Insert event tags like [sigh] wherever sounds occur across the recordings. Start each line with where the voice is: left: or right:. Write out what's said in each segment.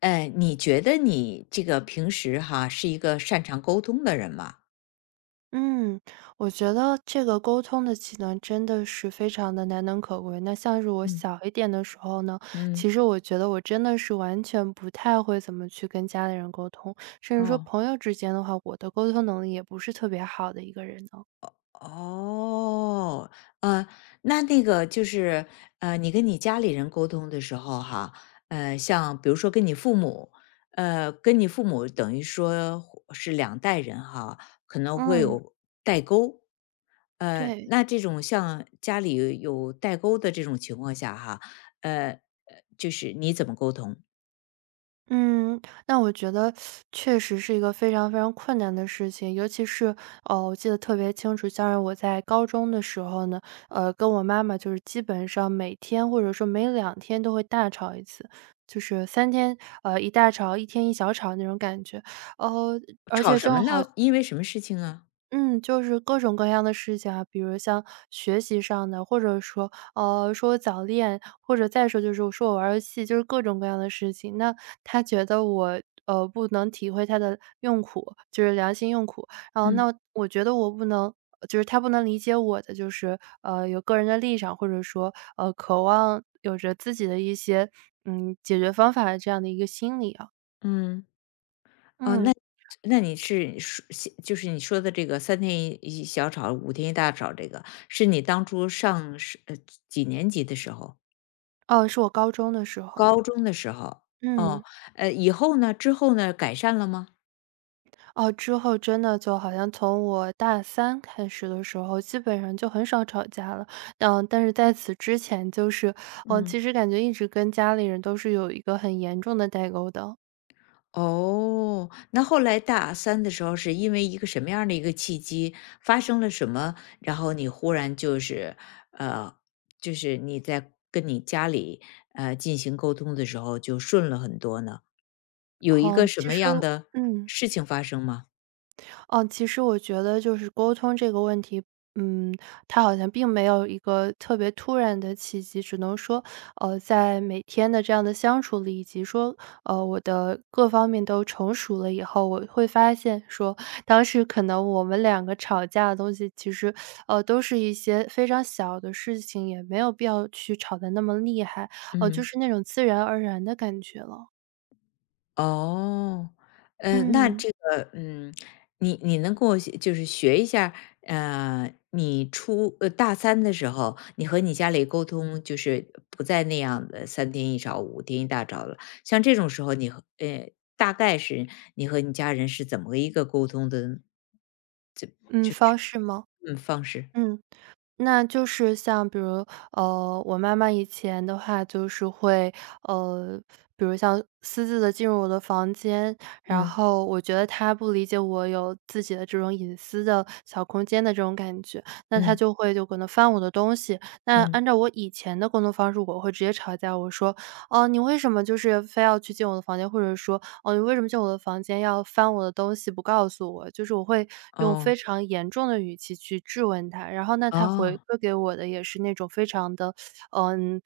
left: 你觉得你这个平时哈是一个擅长沟通的人吗？
right: 嗯，我觉得这个沟通的技能真的是非常的难能可贵。那像是我
left: 嗯
right: 小一点的时候呢，
left: 嗯。
right: 其实我觉得我真的是完全不太会怎么去跟家里人沟通，甚至说
left: 哦。
right: 朋友之间的话，我的沟通能力也不是特别好的一个人呢。
left: 哦。呃，那个就是你跟你家里人沟通的时候哈，像比如说跟你父母，跟你父母等于说是两代人哈，可能会
right: 嗯，
left: 有代沟。
right: 对。
left: 那这种像家里有代沟的这种情况下哈，呃，呃就是你怎么沟通？
right: 嗯，那我觉得确实是一个非常非常困难的事情，尤其是，哦，我记得特别清楚，像是我在高中的时候呢，跟我妈妈就是基本上每天或者说每两天都会大吵一次，就是三天，一大吵一天一小吵那种感觉。哦，而
left: 吵
right: 且
left: 什么
right: 正好。
left: 呢？因为什么事情啊？
right: 嗯，就是各种各样的事情啊，比如像学习上的，或者说，说我早恋，或者再说就是我说我玩儿游戏，就是各种各样的事情。那他觉得我，不能体会他的用苦，就是良心用苦。然后
left: 嗯
right: 那我觉得我不能。就是他不能理解我的，就是有个人的立场，或者说渴望有着自己的一些解决方法的这样的一个心理啊。
left: 嗯。哦，那
right: 嗯，
left: 你是说就是你说的这个三天一小吵，五天一大吵，这个是你当初上是几年级的时候？
right: 哦，是我高中的时候。
left: 高中的时候？哦，
right: 嗯。
left: 以后呢？之后呢？改善了吗？
right: 哦，之后真的就好像从我大三开始的时候，基本上就很少吵架了。但是在此之前，就是我
left: 嗯。
right: 其实感觉一直跟家里人都是有一个很严重的代沟的。
left: 哦，那后来大阿三的时候是因为一个什么样的一个契机，发生了什么，然后你忽然就是，呃，就是你在跟你家里，进行沟通的时候就顺了很多呢？有一个
right: 嗯。
left: 什
right: 其
left: 么
right: 实
left: 样的
right: 嗯。
left: 事情发生吗？
right: 哦，其实我觉得就是沟通这个问题，嗯，它好像并没有一个特别突然的契机，只能说，在每天的这样的相处里，以及说，我的各方面都成熟了以后，我会发现说，当时可能我们两个吵架的东西，其实，都是一些非常小的事情，也没有必要去吵得那么厉害，就
left: 嗯。
right: 是那种自然而然的感觉了。
left: 哦。嗯。那
right: 嗯，
left: 这个，嗯，你能跟我学就是学一下，你大三的时候，你和你家里沟通，就是不再那样的三天一小五天一大早了。像这种时候，你和大概是你和你家人是怎么个一个沟通的
right: 嗯，方式吗？
left: 嗯方式？
right: 嗯。那就是像比如，我妈妈以前的话就是会，呃，比如像私自的进入我的房间，然
left: 嗯
right: 后我觉得她不理解我有自己的这种隐私的小空间的这种感觉，那她
left: 嗯
right: 就会就可能翻我的东西。那
left: 嗯。
right: 按照我以前的沟通方式，我会直接吵架，我说：“哦，你为什么就是非要去进我的房间？”或者说：“哦，你为什么进我的房间要翻我的东西不告诉我？”就是我会用
left: 哦
right: 非常严重的语气去质问他，然后呢，他回
left: 哦
right: 馈给我的也是那种非常的，嗯，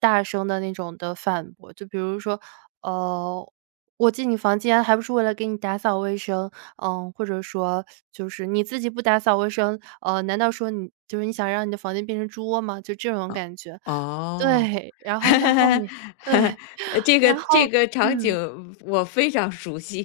right: 大声的那种的反驳。就比如说，呃，我进你房间还不是为了给你打扫卫生，或者说就是你自己不打扫卫生，难道说你就是你想让你的房间变成猪窝吗？就这种
left: 哦
right: 感觉。
left: 哦。
right: 对，然后到后
left: [laughs]
right: 面。对，
left: 这个
right: 然
left: 这
right: 后
left: 个场
right: 嗯。
left: 景我非常熟悉。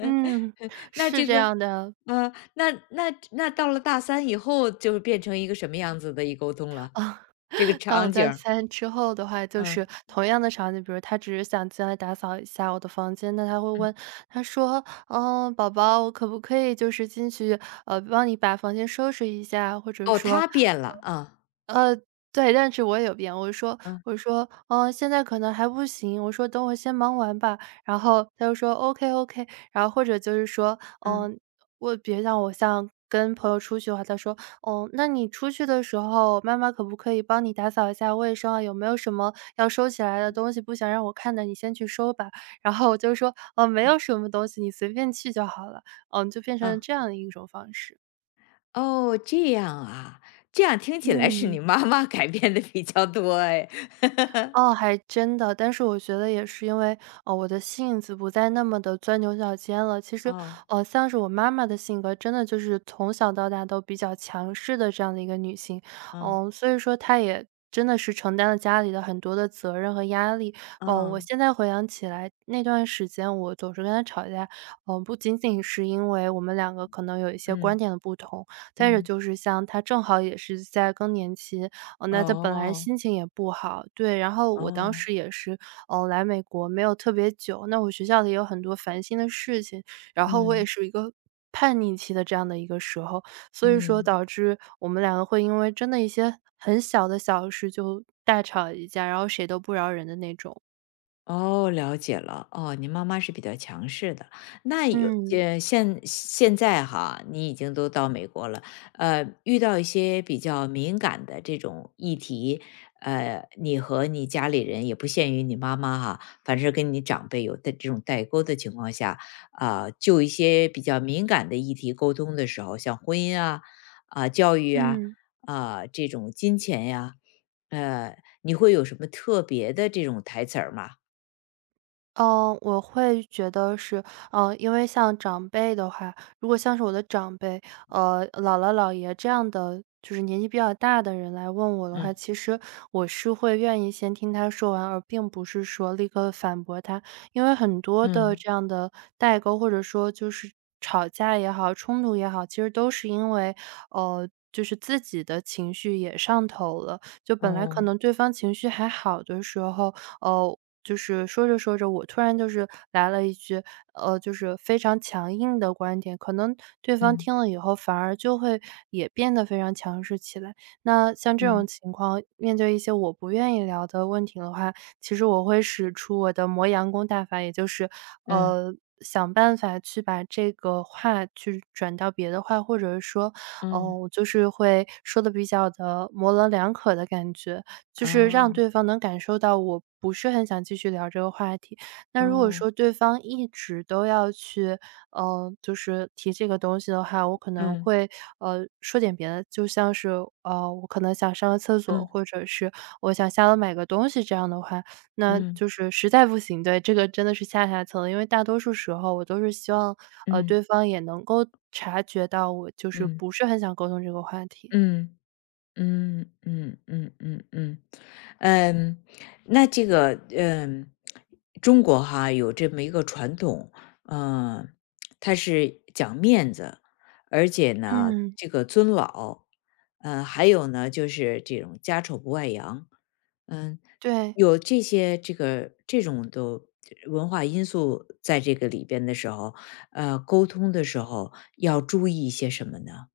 right: 嗯，
left: 那
right: 是
left: 这
right: 这
left: 个
right: 样的。
left: 那到了大三以后，就是变成一个什么样子的一沟通了？
right: 啊。
left: 这个
right: [laughs] 到了
left: 场景
right: 大
left: 儿。
right: 三之后的话，就
left: 嗯。
right: 是同样的场景，比如他只是想进来打扫一下我的房间，那他会
left: 嗯。
right: 问，他说：“嗯，宝宝，我可不可以就是进去，帮你把房间收拾一下？”或者
left: 哦，
right: 说。
left: 他变了，啊。
right: 对，但是我也有变。我说
left: 嗯。
right: 我说：“嗯，现在可能还不行。”我说：“等我先忙完吧。”然后他就说：“OK OK。” 然后或者就是说，
left: 嗯。
right: 嗯，我比如像跟朋友出去的话，他说：“哦，那你出去的时候，妈妈可不可以帮你打扫一下卫生啊？有没有什么要收起来的东西，不想让我看的，你先去收吧。”然后我就说：“哦，没有什么东西，你随便去就好了。”嗯，就变成了
left: 啊。
right: 这样的一种方式。
left: 哦，这样啊，这样听起来是
right: 嗯。
left: 你妈妈改变的比较多哎。
right: 哦，还真的。但是我觉得也是因为，哦，我的性子不再那么的钻牛角尖了。其实，
left: 哦。
right: 像是我妈妈的性格，真的就是从小到大都比较强势的这样的一个女性。
left: 嗯。
right: 所以说她也真的是承担了家里的很多的责任和压力。哦，我
left: 哦。
right: 现在回想起来，那段时间我总是跟她吵架，不仅仅是因为我们两个可能有一些观
left: 嗯。
right: 点的不同，再者
left: 嗯。
right: 就是像她正好也是在更年期。哦，那他本来
left: 哦。
right: 心情也不好，对。然后我当
left: 哦。
right: 时也是，哦，来美国没有特别久，那我学校里有很多烦心的事情，然后我也
left: 嗯。
right: 是一个叛逆期的这样的一个时候，所以说
left: 嗯。
right: 导致我们两个会因为真的一些很小的小事就大吵一架，然后谁都不饶人的那种。
left: 哦，了解了。哦，你妈妈是比较强势的。那有
right: 嗯，
left: 现在哈，你已经都到美国了，遇到一些比较敏感的这种议题，你和你家里人也不限于你妈妈哈，反正跟你长辈有的这种代沟的情况下，啊、就一些比较敏感的议题沟通的时候，像婚姻啊、教育啊、
right: 嗯。
left: 这种金钱呀、你会有什么特别的这种台词儿吗？
right: 嗯，我会觉得是，因为像长辈的话，如果像是我的长辈，姥姥姥爷这样的，就是年纪比较大的人来问我的话，
left: 嗯。
right: 其实我是会愿意先听他说完，而并不是说立刻反驳他。因为很多的
left: 嗯。
right: 这样的代沟，或者说就是吵架也好，冲突也好，其实都是因为，就是自己的情绪也上头了，就本来可
left: 哦。
right: 能对方情绪还好的时候，哦，就是说着说着，我突然就是来了一句，就是非常强硬的观点，可能对方
left: 嗯。
right: 听了以后反而就会也变得非常强势起来。那像这种
left: 嗯。
right: 情况，面对一些我不愿意聊的问题的话，其实我会使出我的磨洋工大法，也就是，
left: 嗯。
right: 呃。想办法去把这个话去转到别的话，或者是说，哦、
left: 嗯。
right: 我就是会说的比较的模棱两可的感觉。就是让
left: 哦。
right: 对方能感受到我不是很想继续聊这个话题。那如果
left: 哦。
right: 说对方一直都要去，就是提这个东西的话，我可能
left: 嗯。
right: 会，说点别的，就像是，我可能想上个厕所，
left: 嗯。
right: 或者是我想下楼买个东西这样的话，那
left: 嗯。
right: 就是实在不行，对，这个真的是下下策了。因为大多数时候我都是希望，
left: 嗯。
right: 对方也能够察觉到我就是
left: 嗯。
right: 不是很想沟通这个话题。
left: 嗯。嗯嗯嗯嗯嗯。嗯，那这个，中国哈有这么一个传统，嗯，它是讲面子，而且呢，
right: 嗯，
left: 这个尊老，嗯，还有呢，就是这种家丑不外扬，嗯，
right: 对。
left: 有这些这个这种的文化因素在这个里边的时候，沟通的时候要注意一些什么呢？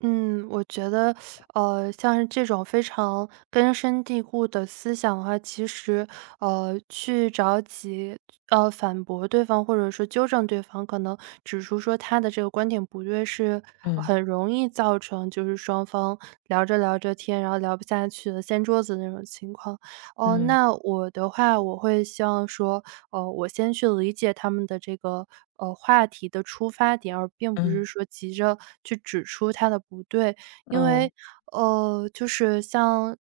right: 嗯，我觉得，像是这种非常根深蒂固的思想的话，其实，去着急，反驳对方或者说纠正对方，可能指出说他的这个观点不对，是
left: 嗯
right: 很容易造成就是双方聊着聊着天，然后聊不下去了，掀桌子那种情况。哦，
left: 嗯
right: 那我的话，我会希望说，我先去理解他们的这个话题的出发点，而并不是
left: 嗯。
right: 说急着去指出他的不对。因
left: 哦。
right: 为就是像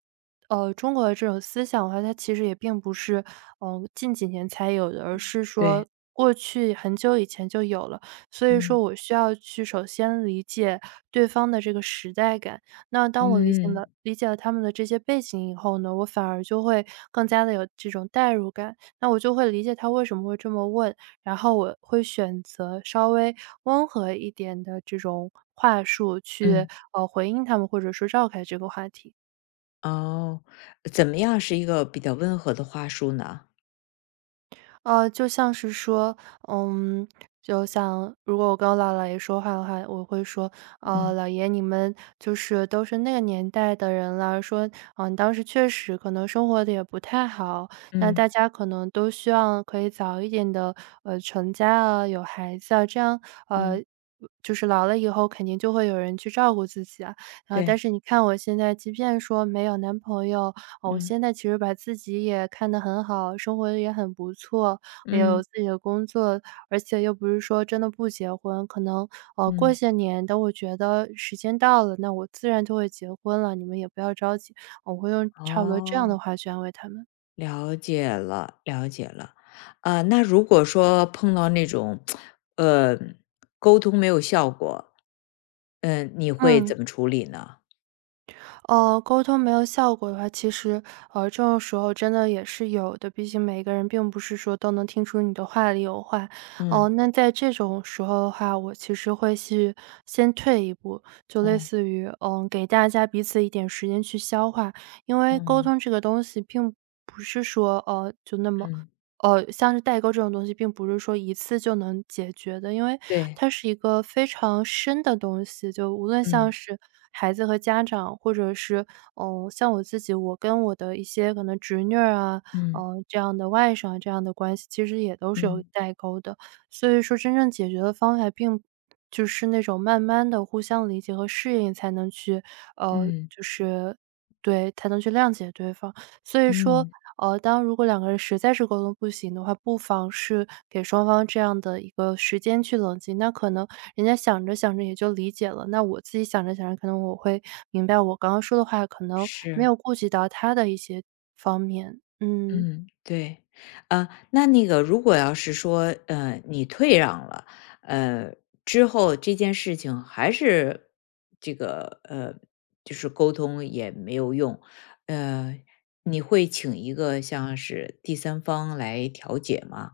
right: 中国的这种思想的话，它其实也并不是近几年才有的，而是说
left: 对。
right: 过去很久以前就有了。所以
left: 嗯
right: 说我需要去首先理解对方的这个时代感。那当我理解了
left: 嗯
right: 理解了他们的这些背景以后呢，我反而就会更加的有这种代入感。那我就会理解他为什么会这么问，然后我会选择稍微温和一点的这种话术去，
left: 嗯。
right: 回应他们，或者说绕开这个话题。
left: 哦，怎么样是一个比较温和的话术呢？
right: 就像是说，嗯，就像如果我跟我姥姥爷说话的话，我会说，
left: 嗯
right: 姥爷，你们就是都是那个年代的人了，说，嗯，当时确实可能生活的也不太好，那
left: 嗯
right: 大家可能都希望可以早一点的，成家啊，有孩子啊，这样，呃，
left: 嗯。
right: 就是老了以后肯定就会有人去照顾自己啊。啊，但
left: 对。
right: 是你看我现在，即便说没有男朋友，哦，我
left: 嗯
right: 现在其实把自己也看得很好，生活得也很不错，也有
left: 嗯
right: 自己的工作，而且又不是说真的不结婚，可能过
left: 嗯。
right: 些年，等我觉得时间到了，那我自然就会结婚了，你们也不要着急，我会用差不多这样的
left: 哦，
right: 话去安慰他们。
left: 了解了，了解了。啊、那如果说碰到那种呃沟通没有效果，你会
right: 嗯。
left: 怎么处理呢？
right: 哦，沟通没有效果的话，其实，这种时候真的也是有的。毕竟每个人并不是说都能听出你的话里有话。哦、
left: 嗯
right: 那在这种时候的话，我其实会去先退一步，就类
left: 嗯
right: 似于，嗯、给大家彼此一点时间去消化，因为沟
left: 嗯
right: 通这个东西并不是说，就那么
left: 嗯。
right: 像是代沟这种东西，并不是说一次就能解决的，因为
left: 对。
right: 它是一个非常深的东西。就无论像
left: 嗯
right: 是孩子和家长，或者是嗯，像我自己，我跟我的一些可能侄女儿啊，
left: 嗯
right: 嗯，这样的外甥啊这样的关系，其实也都是有
left: 嗯
right: 代沟的。所以说，真正解决的方法并就是那种慢慢的互相理解和适应，才能去
left: 嗯
right: 就
left: 嗯
right: 是对，才能去谅解对方。所以说
left: 嗯。
right: 当如果两个人实在是沟通不行的话，不妨是给双方这样的一个时间去冷静。那可能人家想着想着也就理解了，那我自己想着想着，可能我会明白我刚刚说的话可能没
left: 是。
right: 有顾及到他的一些方面。嗯。
left: 嗯，对，那那个如果要是说，你退让了，呃，之后这件事情还是这个，就是沟通也没有用，呃，你会请一个像是第三方来调解吗？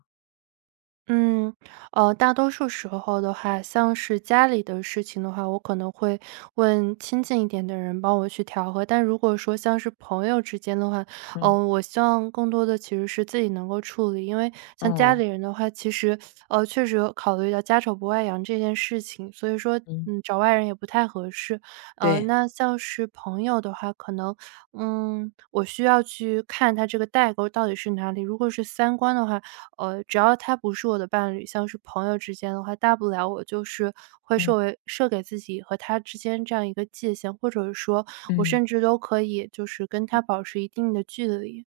right: 嗯，大多数时候的话，像是家里的事情的话，我可能会问亲近一点的人帮我去调和。但如果说像是朋友之间的话，嗯，
left: 嗯。
right: 我希望更多的其实是自己能够处理。因为像家里
left: 哦。
right: 人的话，其实确实有考虑到家丑不外扬这件事情，所以说
left: 嗯。
right: 嗯，找外人也不太合适。
left: 对。
right: 那像是朋友的话，可能嗯，我需要去看它这个代沟到底是哪里。如果是三观的话，只要他不是我的伴侣，像是朋友之间的话，大不了我就是会设
left: 嗯
right: 为设给自己和他之间这样一个界限，或者说我
left: 嗯。
right: 甚至都可以就是跟他保持一定的距离。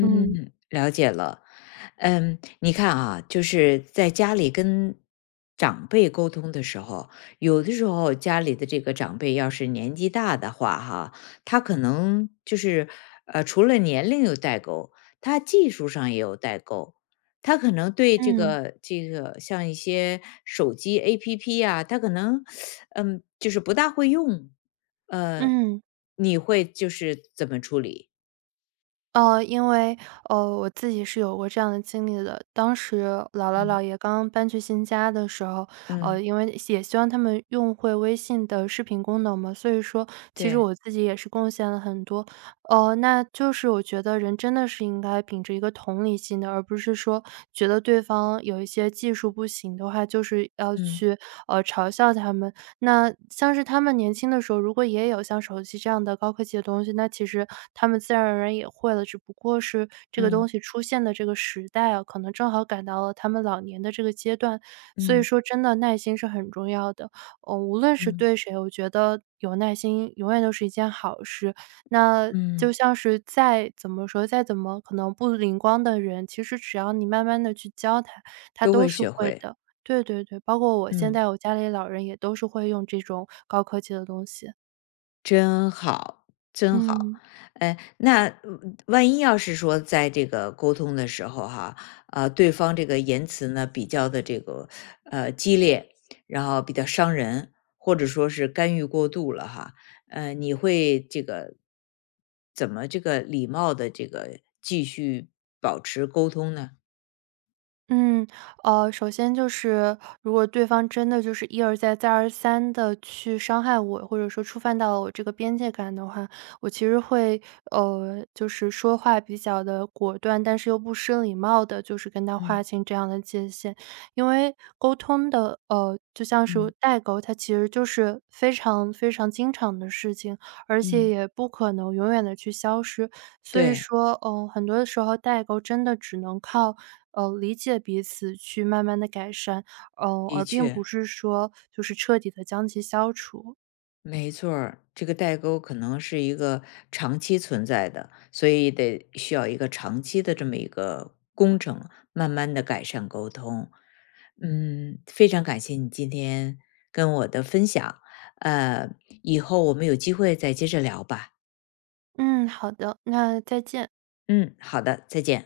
right: 嗯
left: 了解了。嗯，你看啊，就是在家里跟长辈沟通的时候，有的时候家里的这个长辈要是年纪大的话，哈，他可能就是除了年龄有代沟，他技术上也有代沟。他可能对这
right: 嗯
left: 个这个像一些手机 APP 啊，他可能就是不大会用。呃，
right: 嗯。
left: 你会就是怎么处理？
right: 因为,我自己是有过这样的经历的。当时姥姥
left: 嗯
right: 姥爷刚刚搬去新家的时候，
left: 嗯。
right: 因为也希望他们用会微信的视频功能嘛，所以说其实
left: 对。
right: 我自己也是贡献了很多。那就是我觉得人真的是应该秉着一个同理心的，而不是说觉得对方有一些技术不行的话，就是要
left: 嗯。
right: 去，嘲笑他们。那像是他们年轻的时候，如果也有像手机这样的高科技的东西，那其实他们自然而然也会了，只不过是这个
left: 嗯。
right: 东西出现的这个时代啊，可能正好赶到了他们老年的这个阶段。所以
left: 嗯。
right: 说真的耐心是很重要的，嗯，无论是
left: 嗯。
right: 对谁，我觉得有耐心永远都是一件好事。那就
left: 嗯。
right: 像是再怎么说，再怎么可能不灵光的人，其实只要你慢慢的去教他，他
left: 都
right: 都
left: 会
right: 是
left: 学
right: 会
left: 会。
right: 的。对对对，包括我现
left: 嗯，
right: 在我家里老人也都是会用这种高科技的东西，
left: 真好，真好。
right: 嗯。
left: 哎，那万一要是说在这个沟通的时候哈，啊，对方这个言辞呢比较的这个激烈，然后比较伤人，或者说是干预过度了哈，你会这个怎么这个礼貌的这个继续保持沟通呢？
right: 嗯，首先就是，如果对方真的就是一而再、再而三的去伤害我，或者说触犯到了我这个边界感的话，我其实会，就是说话比较的果断，但是又不失礼貌的，就是跟他划
left: 嗯
right: 清这样的界限。因为沟通的，就像是
left: 嗯
right: 代沟，它其实就是非常非常经常的事情，而且
left: 嗯。
right: 也不可能永远的去消失。所以
left: 对。
right: 说，嗯，很多的时候代沟真的只能靠理解彼此去慢慢的改善，而
left: 的
right: 并
left: 确，
right: 不是说就是彻底的将其消除。
left: 没错儿，这个代沟可能是一个长期存在的，所以得需要一个长期的这么一个工程，慢慢的改善沟通。嗯，非常感谢你今天跟我的分享，呃，以后我们有机会再接着聊吧。
right: 嗯，好的，那再见。
left: 嗯，好的，再见。